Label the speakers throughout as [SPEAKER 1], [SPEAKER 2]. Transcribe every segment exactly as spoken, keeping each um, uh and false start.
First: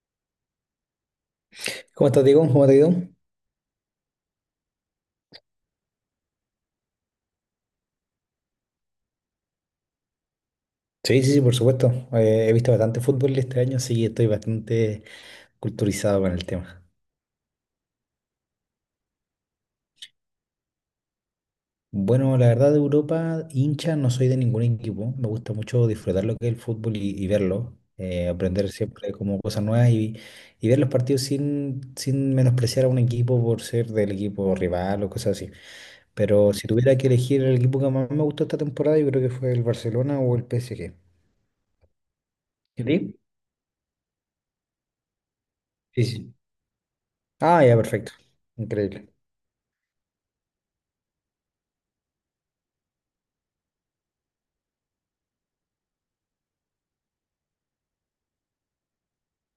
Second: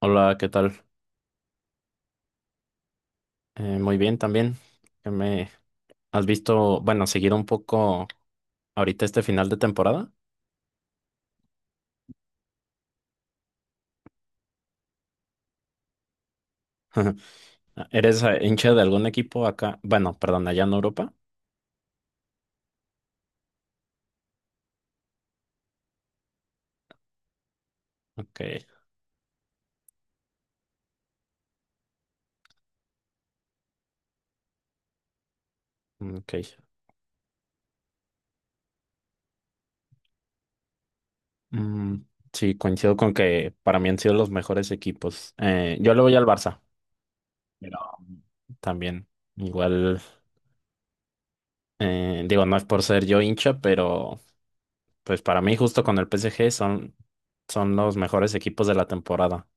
[SPEAKER 1] Hola, ¿qué tal?
[SPEAKER 2] ¿Cómo estás, Diego? ¿Cómo te ha ido?
[SPEAKER 1] Eh, muy bien también. ¿Qué me has visto, bueno, seguido un poco ahorita este final de temporada?
[SPEAKER 2] Sí, sí, sí, por supuesto. Eh, he visto bastante fútbol este año, así que estoy bastante culturizado con el tema.
[SPEAKER 1] ¿Eres eh, hincha de algún equipo acá? Bueno, perdón, allá en Europa.
[SPEAKER 2] Bueno, la verdad de Europa, hincha, no soy de ningún equipo. Me gusta mucho disfrutar lo que es el fútbol y, y verlo, eh,
[SPEAKER 1] Ok,
[SPEAKER 2] aprender siempre como cosas nuevas y, y ver los partidos sin, sin menospreciar a un equipo por ser del equipo rival o cosas así. Pero
[SPEAKER 1] ok.
[SPEAKER 2] si tuviera que elegir el equipo que más me gustó esta temporada, yo creo que fue el Barcelona o el P S G.
[SPEAKER 1] Mm, sí,
[SPEAKER 2] ¿Y a
[SPEAKER 1] coincido con
[SPEAKER 2] ti?
[SPEAKER 1] que para mí han sido los mejores equipos. Eh, yo le
[SPEAKER 2] Sí,
[SPEAKER 1] voy al
[SPEAKER 2] sí.
[SPEAKER 1] Barça,
[SPEAKER 2] Ah, ya,
[SPEAKER 1] pero
[SPEAKER 2] perfecto.
[SPEAKER 1] también
[SPEAKER 2] Increíble.
[SPEAKER 1] igual, eh, digo, no es por ser yo hincha, pero pues para mí justo con el P S G son, son los mejores equipos de la temporada.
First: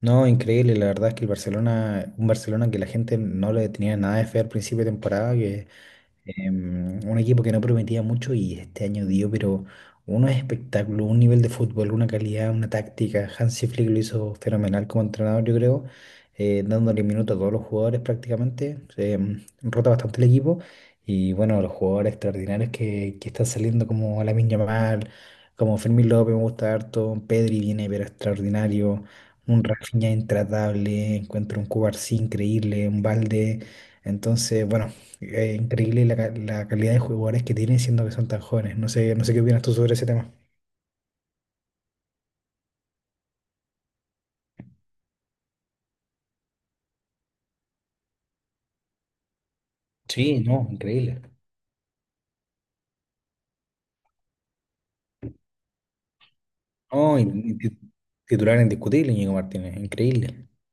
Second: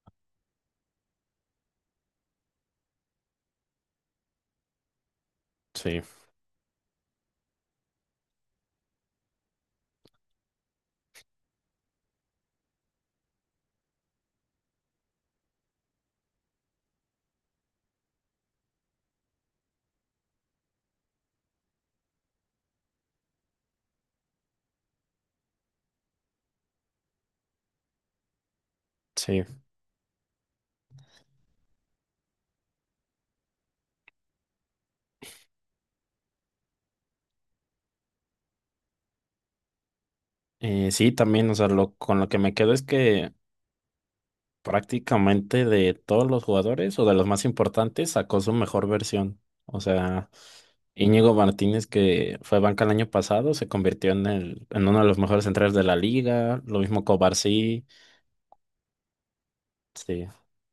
[SPEAKER 2] No, increíble, la verdad es que el Barcelona, un Barcelona que la gente no le tenía nada de fe al principio de temporada, que
[SPEAKER 1] Sí,
[SPEAKER 2] em, un equipo que no prometía mucho y este año dio, pero unos espectáculo un nivel de fútbol, una calidad, una táctica. Hansi Flick lo hizo fenomenal como entrenador, yo creo, eh, dándole minutos a todos los jugadores prácticamente. Em, rota bastante el equipo y bueno, los jugadores extraordinarios que, que están saliendo como Lamine Yamal, como Fermín López, me gusta harto, Pedri viene, pero extraordinario.
[SPEAKER 1] sí.
[SPEAKER 2] Un Rafinha intratable, encuentro un Cubarsí increíble, un Balde. Entonces, bueno. Eh, increíble la, ca- la calidad de jugadores que tienen siendo que son tan jóvenes. No sé, no sé qué opinas tú sobre ese tema.
[SPEAKER 1] Eh, sí, también, o sea, lo, con lo que me quedo es que prácticamente de todos los jugadores o de los más importantes sacó su mejor versión. O
[SPEAKER 2] Sí,
[SPEAKER 1] sea,
[SPEAKER 2] no, increíble.
[SPEAKER 1] Íñigo Martínez, que fue banca el año pasado, se convirtió en el, en uno de los mejores centrales de la liga. Lo mismo
[SPEAKER 2] No, in- in- ti-
[SPEAKER 1] Cobarsí,
[SPEAKER 2] titular indiscutible, Íñigo Martínez,
[SPEAKER 1] sí.
[SPEAKER 2] increíble.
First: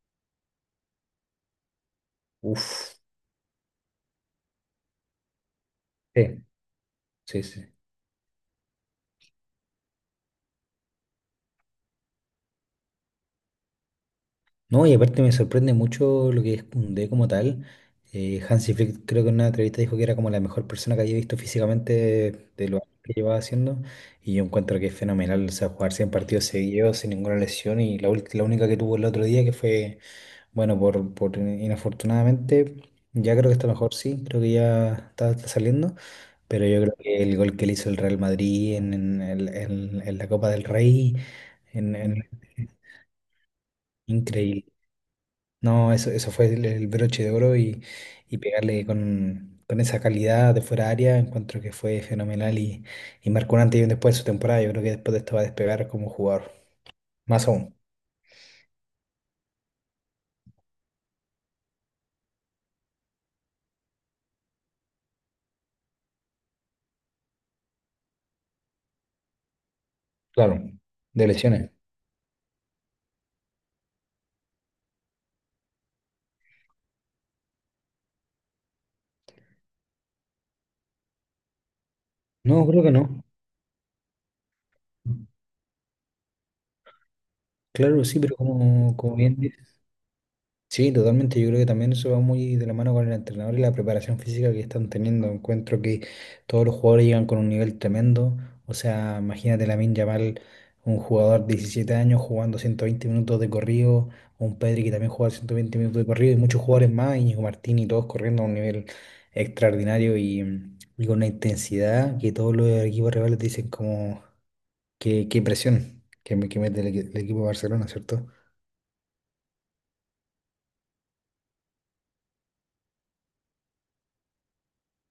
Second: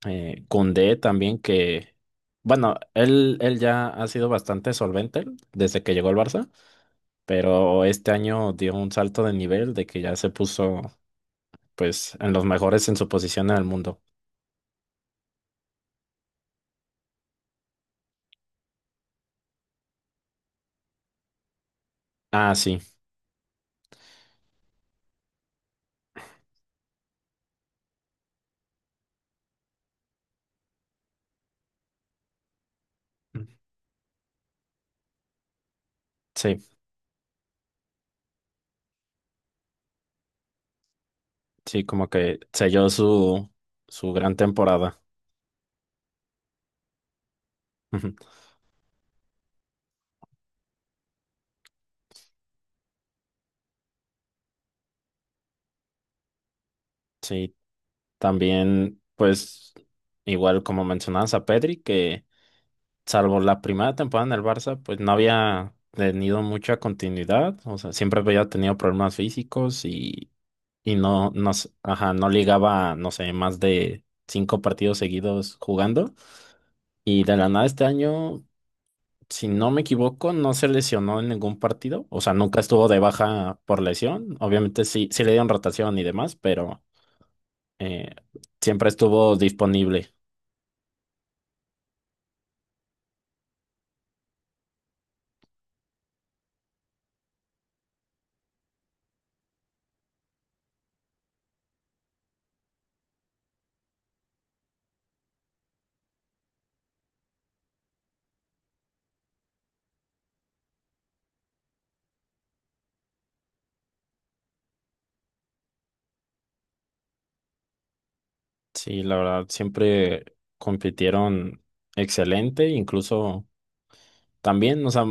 [SPEAKER 1] Eh, Koundé también, que, bueno,
[SPEAKER 2] Uf,
[SPEAKER 1] él, él ya ha sido bastante solvente desde que llegó al
[SPEAKER 2] sí,
[SPEAKER 1] Barça,
[SPEAKER 2] sí, sí.
[SPEAKER 1] pero este año dio un salto de nivel de que ya se puso pues en los mejores en su posición en el mundo.
[SPEAKER 2] No, y aparte me sorprende mucho lo que es Koundé como tal. Eh, Hansi Flick creo que en una entrevista dijo que era como la mejor persona que había visto físicamente
[SPEAKER 1] Ah,
[SPEAKER 2] de
[SPEAKER 1] sí,
[SPEAKER 2] lo que llevaba haciendo. Y yo encuentro que es fenomenal, o sea, jugar cien partidos seguidos sin ninguna lesión y la, ult- la única que tuvo el otro día que fue bueno, por, por inafortunadamente, ya creo que está mejor, sí, creo que ya está, está saliendo,
[SPEAKER 1] sí,
[SPEAKER 2] pero yo creo que el gol que le hizo el Real Madrid en, en el- en- en la Copa del Rey,
[SPEAKER 1] sí,
[SPEAKER 2] en,
[SPEAKER 1] como
[SPEAKER 2] en-
[SPEAKER 1] que selló su, su gran
[SPEAKER 2] increíble.
[SPEAKER 1] temporada.
[SPEAKER 2] No, eso, eso fue el, el broche de oro y,
[SPEAKER 1] Ujú.
[SPEAKER 2] y pegarle con, con esa calidad de fuera de área, encuentro que fue fenomenal y, y marcó un antes y un después de su temporada. Yo creo que después de esto va a despegar como jugador, más
[SPEAKER 1] Sí,
[SPEAKER 2] aún,
[SPEAKER 1] también, pues, igual como mencionabas a Pedri, que salvo la primera temporada en el Barça, pues no había tenido mucha continuidad, o sea, siempre había tenido problemas físicos y,
[SPEAKER 2] claro,
[SPEAKER 1] y
[SPEAKER 2] de
[SPEAKER 1] no, no, s-
[SPEAKER 2] lesiones.
[SPEAKER 1] ajá, no ligaba, no sé, más de cinco partidos seguidos jugando. Y de la nada este año, si no me equivoco, no se lesionó en ningún partido. O sea, nunca
[SPEAKER 2] No, creo
[SPEAKER 1] estuvo
[SPEAKER 2] que
[SPEAKER 1] de
[SPEAKER 2] no.
[SPEAKER 1] baja por lesión. Obviamente sí, sí le dieron rotación y demás, pero
[SPEAKER 2] Claro,
[SPEAKER 1] eh,
[SPEAKER 2] sí, pero
[SPEAKER 1] siempre
[SPEAKER 2] como, como
[SPEAKER 1] estuvo
[SPEAKER 2] bien dice.
[SPEAKER 1] disponible.
[SPEAKER 2] Sí, totalmente. Yo creo que también eso va muy de la mano con el entrenador y la preparación física que están teniendo. Encuentro que todos los jugadores llegan con un nivel tremendo. O sea, imagínate Lamine Yamal, un jugador de diecisiete años jugando ciento veinte minutos de corrido, un Pedri que también juega ciento veinte minutos de corrido y muchos jugadores más, Íñigo Martín y todos corriendo a un nivel extraordinario y, y con una intensidad que todos los equipos rivales dicen como qué, qué presión que, me- que mete el, equi- el equipo de Barcelona, ¿cierto?
[SPEAKER 1] Sí, la verdad, siempre compitieron excelente. Incluso también, o sea,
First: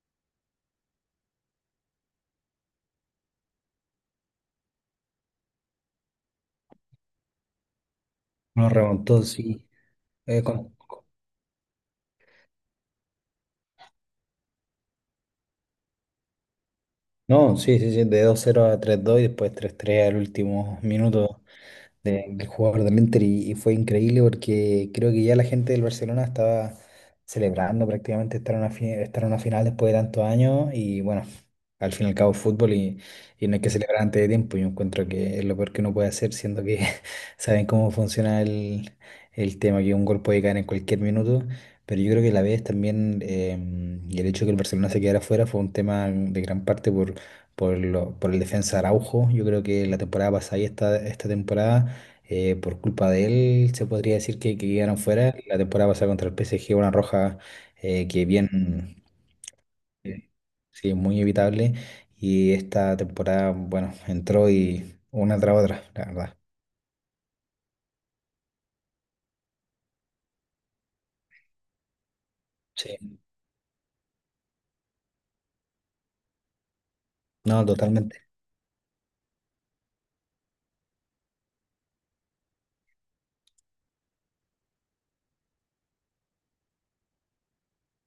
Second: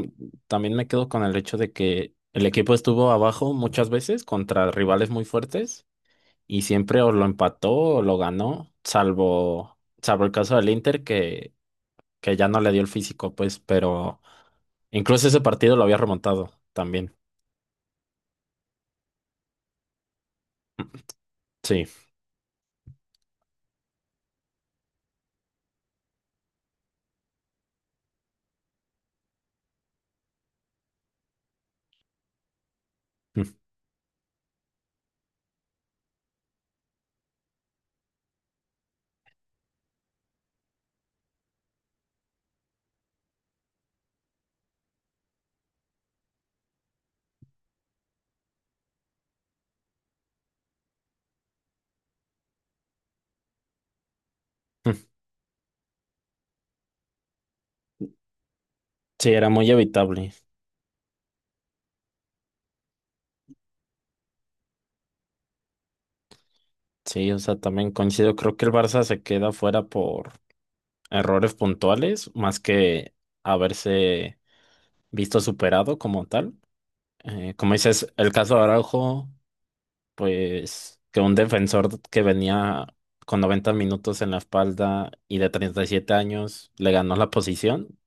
[SPEAKER 1] también me quedo con el hecho de que el equipo estuvo abajo muchas veces contra rivales muy fuertes y siempre o lo empató o lo ganó,
[SPEAKER 2] Nos remontó, sí.
[SPEAKER 1] salvo, salvo el
[SPEAKER 2] Eh,
[SPEAKER 1] caso del
[SPEAKER 2] con-
[SPEAKER 1] Inter, que que ya no le dio el físico, pues, pero incluso ese partido lo había remontado también.
[SPEAKER 2] No, sí, sí, sí, de dos cero a tres dos y después tres tres al último minuto
[SPEAKER 1] Sí,
[SPEAKER 2] de- del jugador de Inter y, y fue increíble porque creo que ya la gente del Barcelona estaba celebrando prácticamente estar en una, fi- estar en una final después de tantos años y bueno, al fin y al cabo es fútbol y, y no hay que celebrar antes de tiempo. Yo encuentro que es lo peor que uno puede hacer, siendo que saben cómo funciona el, el tema, que un gol puede caer en cualquier minuto. Pero yo creo que la vez también, em, y el hecho de que el Barcelona se quedara fuera fue un tema de gran parte por, por, lo- por el defensa Araujo. Yo creo que la temporada pasada y esta, esta temporada eh, por culpa de él, se podría decir que, que quedaron fuera. La temporada pasada contra el P S G, una roja eh, que bien,
[SPEAKER 1] sí, era muy
[SPEAKER 2] eh,
[SPEAKER 1] evitable.
[SPEAKER 2] sí, muy evitable. Y esta temporada, bueno, entró y una tras otra, la verdad.
[SPEAKER 1] Sí, o sea, también coincido. Creo que el Barça se queda fuera por errores puntuales, más que
[SPEAKER 2] Sí,
[SPEAKER 1] haberse visto superado como tal. Eh,
[SPEAKER 2] no,
[SPEAKER 1] como dices,
[SPEAKER 2] totalmente.
[SPEAKER 1] el caso de Araujo, pues que un defensor que venía con noventa minutos en la espalda y de treinta y siete años le ganó la posición.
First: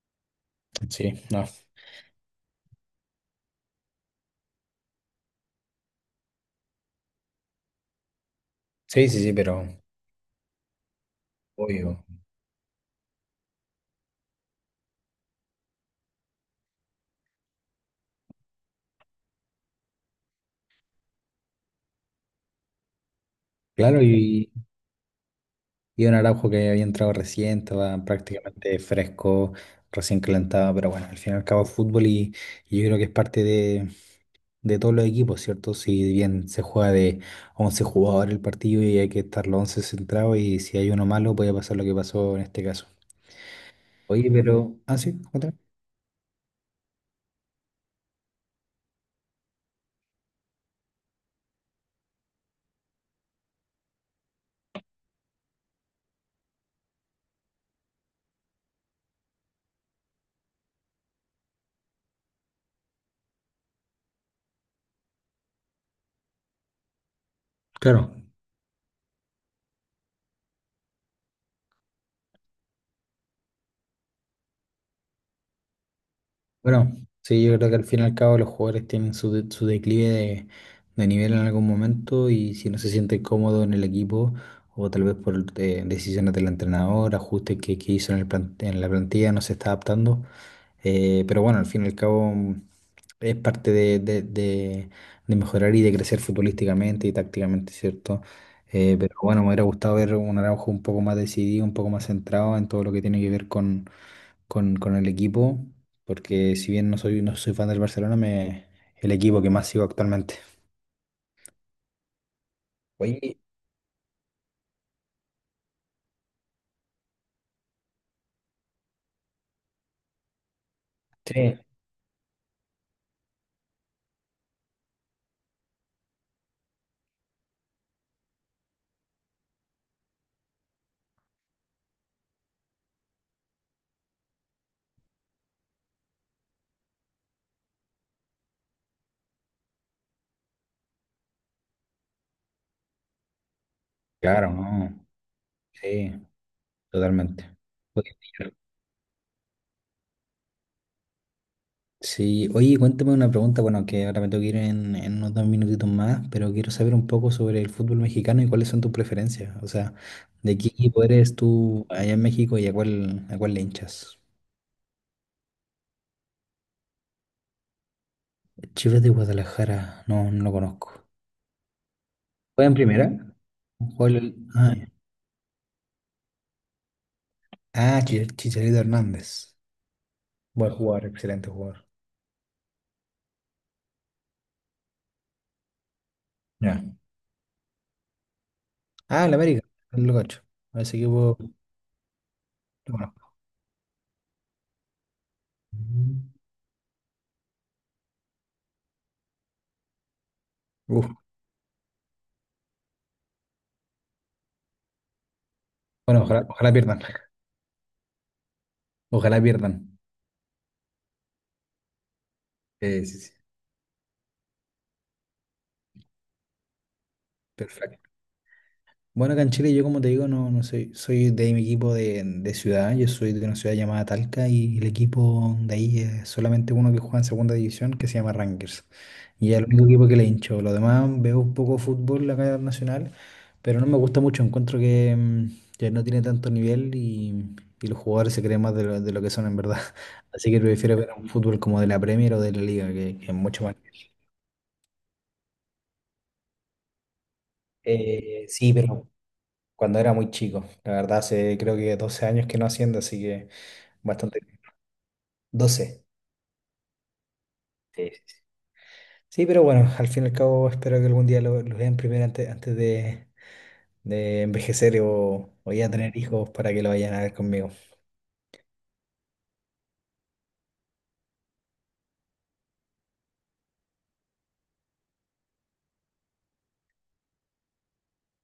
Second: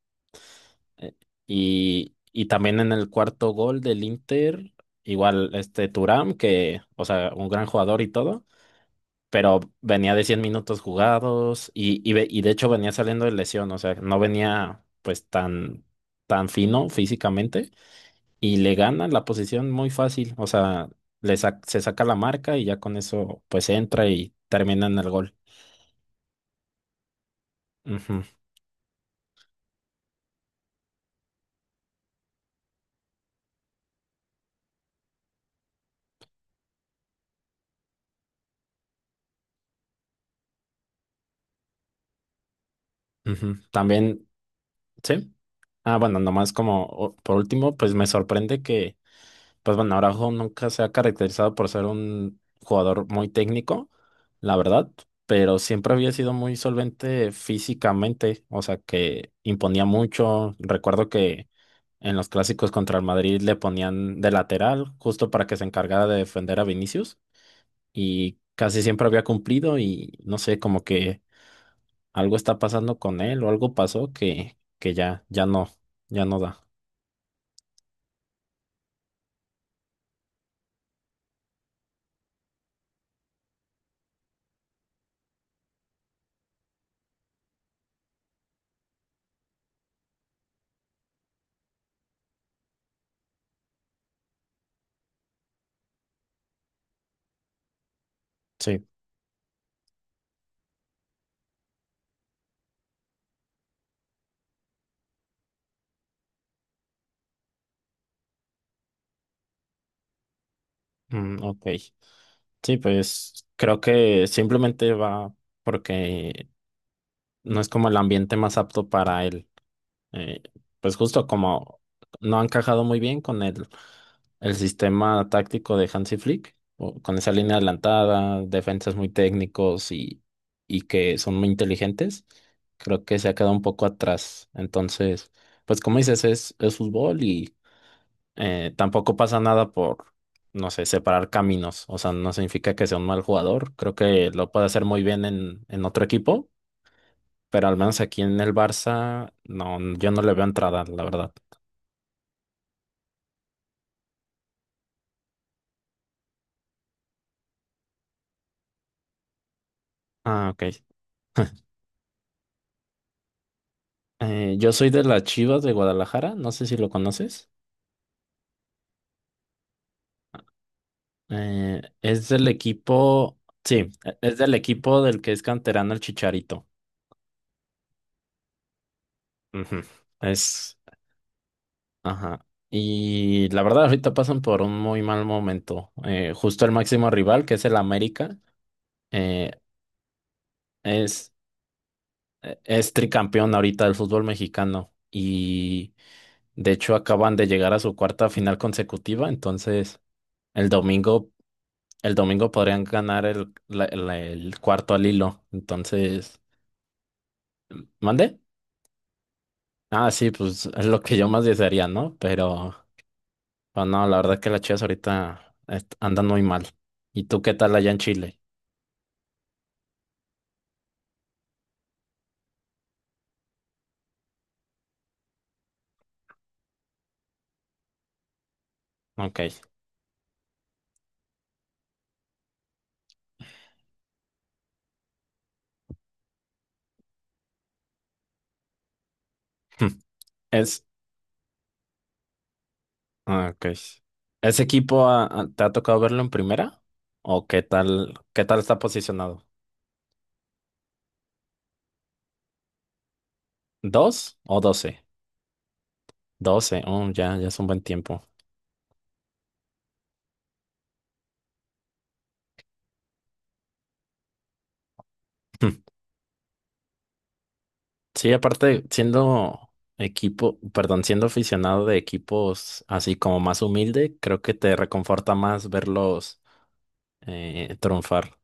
[SPEAKER 1] Eh,
[SPEAKER 2] Sí, no.
[SPEAKER 1] Y, y también en el cuarto gol del Inter, igual este Thuram, que, o sea, un gran jugador y todo,
[SPEAKER 2] Sí, sí, sí,
[SPEAKER 1] pero
[SPEAKER 2] pero
[SPEAKER 1] venía de cien minutos jugados
[SPEAKER 2] obvio.
[SPEAKER 1] y, y, ve- y de hecho venía saliendo de lesión, o sea, no venía pues tan, tan fino físicamente y le gana la posición muy fácil, o sea, le sac- se saca la marca y ya con eso pues
[SPEAKER 2] Claro,
[SPEAKER 1] entra y
[SPEAKER 2] y,
[SPEAKER 1] termina en el gol.
[SPEAKER 2] y un Araujo que había entrado recién, estaba
[SPEAKER 1] Ujú,
[SPEAKER 2] prácticamente fresco, recién calentado, pero bueno, al fin y al cabo es fútbol y, y yo creo que es parte de, de todos los equipos, ¿cierto? Si bien se juega de once jugadores el partido y hay que estar los once centrados y si hay uno malo puede pasar lo que pasó en este caso.
[SPEAKER 1] ujú. También,
[SPEAKER 2] Oye, pero... Ah, sí,
[SPEAKER 1] sí.
[SPEAKER 2] otra.
[SPEAKER 1] Ah, bueno, nomás como o- por último, pues me sorprende que... Pues bueno, Araujo nunca se ha caracterizado por ser un jugador muy técnico, la verdad, pero siempre había sido muy solvente físicamente, o sea que imponía mucho. Recuerdo que en los clásicos contra el Madrid le ponían de lateral justo para que se encargara de defender a Vinicius
[SPEAKER 2] Claro,
[SPEAKER 1] y casi siempre había cumplido y no sé, como que algo está pasando con él o algo pasó que, que ya, ya no, ya no da.
[SPEAKER 2] bueno, sí, yo creo que al fin y al cabo los jugadores tienen su, de- su declive de, de nivel en algún momento y si no se siente cómodo en el equipo o tal vez por eh, decisiones del entrenador, ajustes que, que hizo en el plan- en la plantilla, no se está adaptando. Eh, pero bueno, al fin y al cabo mm, es parte de, de- de- de mejorar y de crecer futbolísticamente y tácticamente, ¿cierto?
[SPEAKER 1] Sí,
[SPEAKER 2] Eh, pero bueno, me hubiera gustado ver un Araujo un poco más decidido, un poco más centrado en todo lo que tiene que ver con, con, con el equipo porque si bien no soy, no soy fan del Barcelona, me, el equipo que más sigo actualmente.
[SPEAKER 1] mm, ok. Sí,
[SPEAKER 2] Oye,
[SPEAKER 1] pues creo que simplemente va porque no es como el ambiente más apto para él. Eh, pues justo
[SPEAKER 2] sí,
[SPEAKER 1] como no ha encajado muy bien con el, el sistema táctico de Hansi Flick, o con esa línea adelantada, defensas muy técnicos y, y que son muy inteligentes, creo que se ha quedado un poco atrás. Entonces, pues como dices, es, es fútbol. Eh, tampoco pasa nada por, no sé, separar caminos. O sea, no significa que sea un mal jugador. Creo que lo
[SPEAKER 2] claro,
[SPEAKER 1] puede hacer muy
[SPEAKER 2] no,
[SPEAKER 1] bien en, en otro
[SPEAKER 2] sí,
[SPEAKER 1] equipo,
[SPEAKER 2] totalmente.
[SPEAKER 1] pero al menos
[SPEAKER 2] Oye,
[SPEAKER 1] aquí en el Barça, no, yo no le veo entrada, la verdad.
[SPEAKER 2] sí, oye, cuéntame una pregunta, bueno, que ahora me tengo que ir en, en unos dos minutitos más, pero quiero saber un poco sobre el fútbol mexicano y cuáles son tus preferencias, o sea,
[SPEAKER 1] Ah,
[SPEAKER 2] ¿de
[SPEAKER 1] ok.
[SPEAKER 2] qué equipo eres tú allá en México y a cuál, a cuál le hinchas?
[SPEAKER 1] Eh, yo soy de las Chivas de Guadalajara, no sé si lo conoces.
[SPEAKER 2] Chivas de Guadalajara, no, no lo conozco.
[SPEAKER 1] Eh, es del
[SPEAKER 2] ¿Juega en primera?
[SPEAKER 1] equipo, sí, e-
[SPEAKER 2] ¿Juega el-
[SPEAKER 1] es del
[SPEAKER 2] Ah,
[SPEAKER 1] equipo del que es canterano el Chicharito.
[SPEAKER 2] ah, Chi- Chicharito Hernández.
[SPEAKER 1] Ujú.
[SPEAKER 2] Buen
[SPEAKER 1] Es,
[SPEAKER 2] jugador, excelente jugador.
[SPEAKER 1] Ajá. Y la verdad, ahorita pasan por un muy mal momento. Eh, justo el
[SPEAKER 2] Ya.
[SPEAKER 1] máximo rival, que es el América,
[SPEAKER 2] Ah, el
[SPEAKER 1] eh,
[SPEAKER 2] América, el Locacho. A ese
[SPEAKER 1] es,
[SPEAKER 2] equipo,
[SPEAKER 1] eh, es
[SPEAKER 2] bueno.
[SPEAKER 1] tricampeón ahorita del fútbol mexicano. Y de hecho acaban de llegar a su cuarta final consecutiva. Entonces, el
[SPEAKER 2] Uf,
[SPEAKER 1] domingo, el domingo podrían ganar el, la- la- el cuarto al hilo.
[SPEAKER 2] bueno,
[SPEAKER 1] Entonces,
[SPEAKER 2] ojalá, ojalá pierdan.
[SPEAKER 1] ¿mande?
[SPEAKER 2] Ojalá pierdan.
[SPEAKER 1] Ah, sí, pues es lo que yo más desearía, ¿no? Pero,
[SPEAKER 2] Sí, sí, sí.
[SPEAKER 1] pero no, la verdad que las Chivas ahorita est- andan muy mal. ¿Y tú qué tal allá en
[SPEAKER 2] Perfecto.
[SPEAKER 1] Chile?
[SPEAKER 2] Bueno, acá en Chile yo como te digo, no, no soy, soy de mi equipo de, de ciudad, yo soy de una ciudad llamada Talca y el equipo de ahí es solamente uno que juega en segunda división que se llama Rangers.
[SPEAKER 1] Ok.
[SPEAKER 2] Y es el único equipo que le hincho. Lo demás veo un poco fútbol acá nacional. Pero no me gusta mucho, encuentro que, mm, que no tiene tanto nivel y, y los jugadores se creen más de lo, de lo que son en verdad. Así que
[SPEAKER 1] Es,
[SPEAKER 2] prefiero ver un fútbol como de la Premier o de la Liga, que, que es
[SPEAKER 1] ah,
[SPEAKER 2] mucho
[SPEAKER 1] ok.
[SPEAKER 2] más.
[SPEAKER 1] ¿Ese equipo ah, ah, te ha tocado verlo en primera? ¿O qué tal, qué
[SPEAKER 2] Eh,
[SPEAKER 1] tal
[SPEAKER 2] sí,
[SPEAKER 1] está
[SPEAKER 2] pero
[SPEAKER 1] posicionado?
[SPEAKER 2] cuando era muy chico, la verdad, hace creo que doce años que no haciendo, así que
[SPEAKER 1] ¿Dos
[SPEAKER 2] bastante.
[SPEAKER 1] o doce?
[SPEAKER 2] Doce.
[SPEAKER 1] Doce, oh, ya, ya es un buen
[SPEAKER 2] Sí, sí,
[SPEAKER 1] tiempo.
[SPEAKER 2] sí. Sí, pero bueno, al fin y al cabo espero que algún día lo, lo vean primero antes, antes de, de envejecer o, o ya tener hijos para que lo vayan a ver conmigo.
[SPEAKER 1] Sí, aparte, siendo equipo, perdón, siendo aficionado de equipos así como más humilde, creo que te reconforta más verlos eh, triunfar.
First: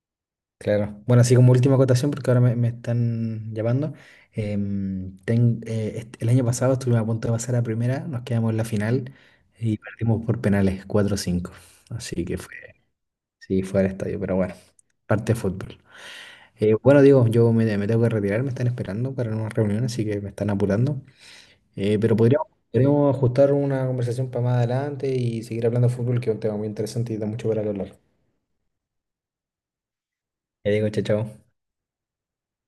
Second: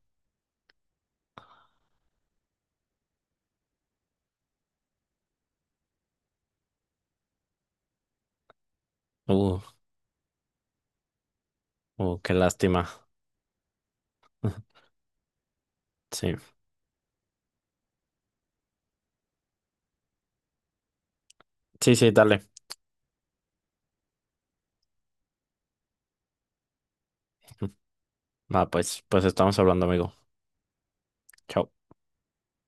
[SPEAKER 2] Claro. Bueno, así como última acotación, porque ahora me, me están llamando. Em, ten- eh, est- el año pasado estuvimos a punto de pasar a primera, nos quedamos en la final
[SPEAKER 1] Uh,
[SPEAKER 2] y perdimos por penales cuatro cinco,
[SPEAKER 1] uh,
[SPEAKER 2] así
[SPEAKER 1] qué
[SPEAKER 2] que fue,
[SPEAKER 1] lástima.
[SPEAKER 2] sí, fue al estadio, pero bueno, parte de fútbol.
[SPEAKER 1] Sí,
[SPEAKER 2] Eh, bueno, digo, yo me, me tengo que retirar, me están esperando para una reunión, así que me están apurando.
[SPEAKER 1] sí,
[SPEAKER 2] Eh,
[SPEAKER 1] sí,
[SPEAKER 2] pero
[SPEAKER 1] dale.
[SPEAKER 2] podríamos, podríamos ajustar una conversación para más adelante y seguir hablando de fútbol, que es un tema muy interesante y da mucho para hablar.
[SPEAKER 1] Va, pues, pues estamos hablando, amigo.
[SPEAKER 2] Ya digo, chao, chao.
[SPEAKER 1] Chao.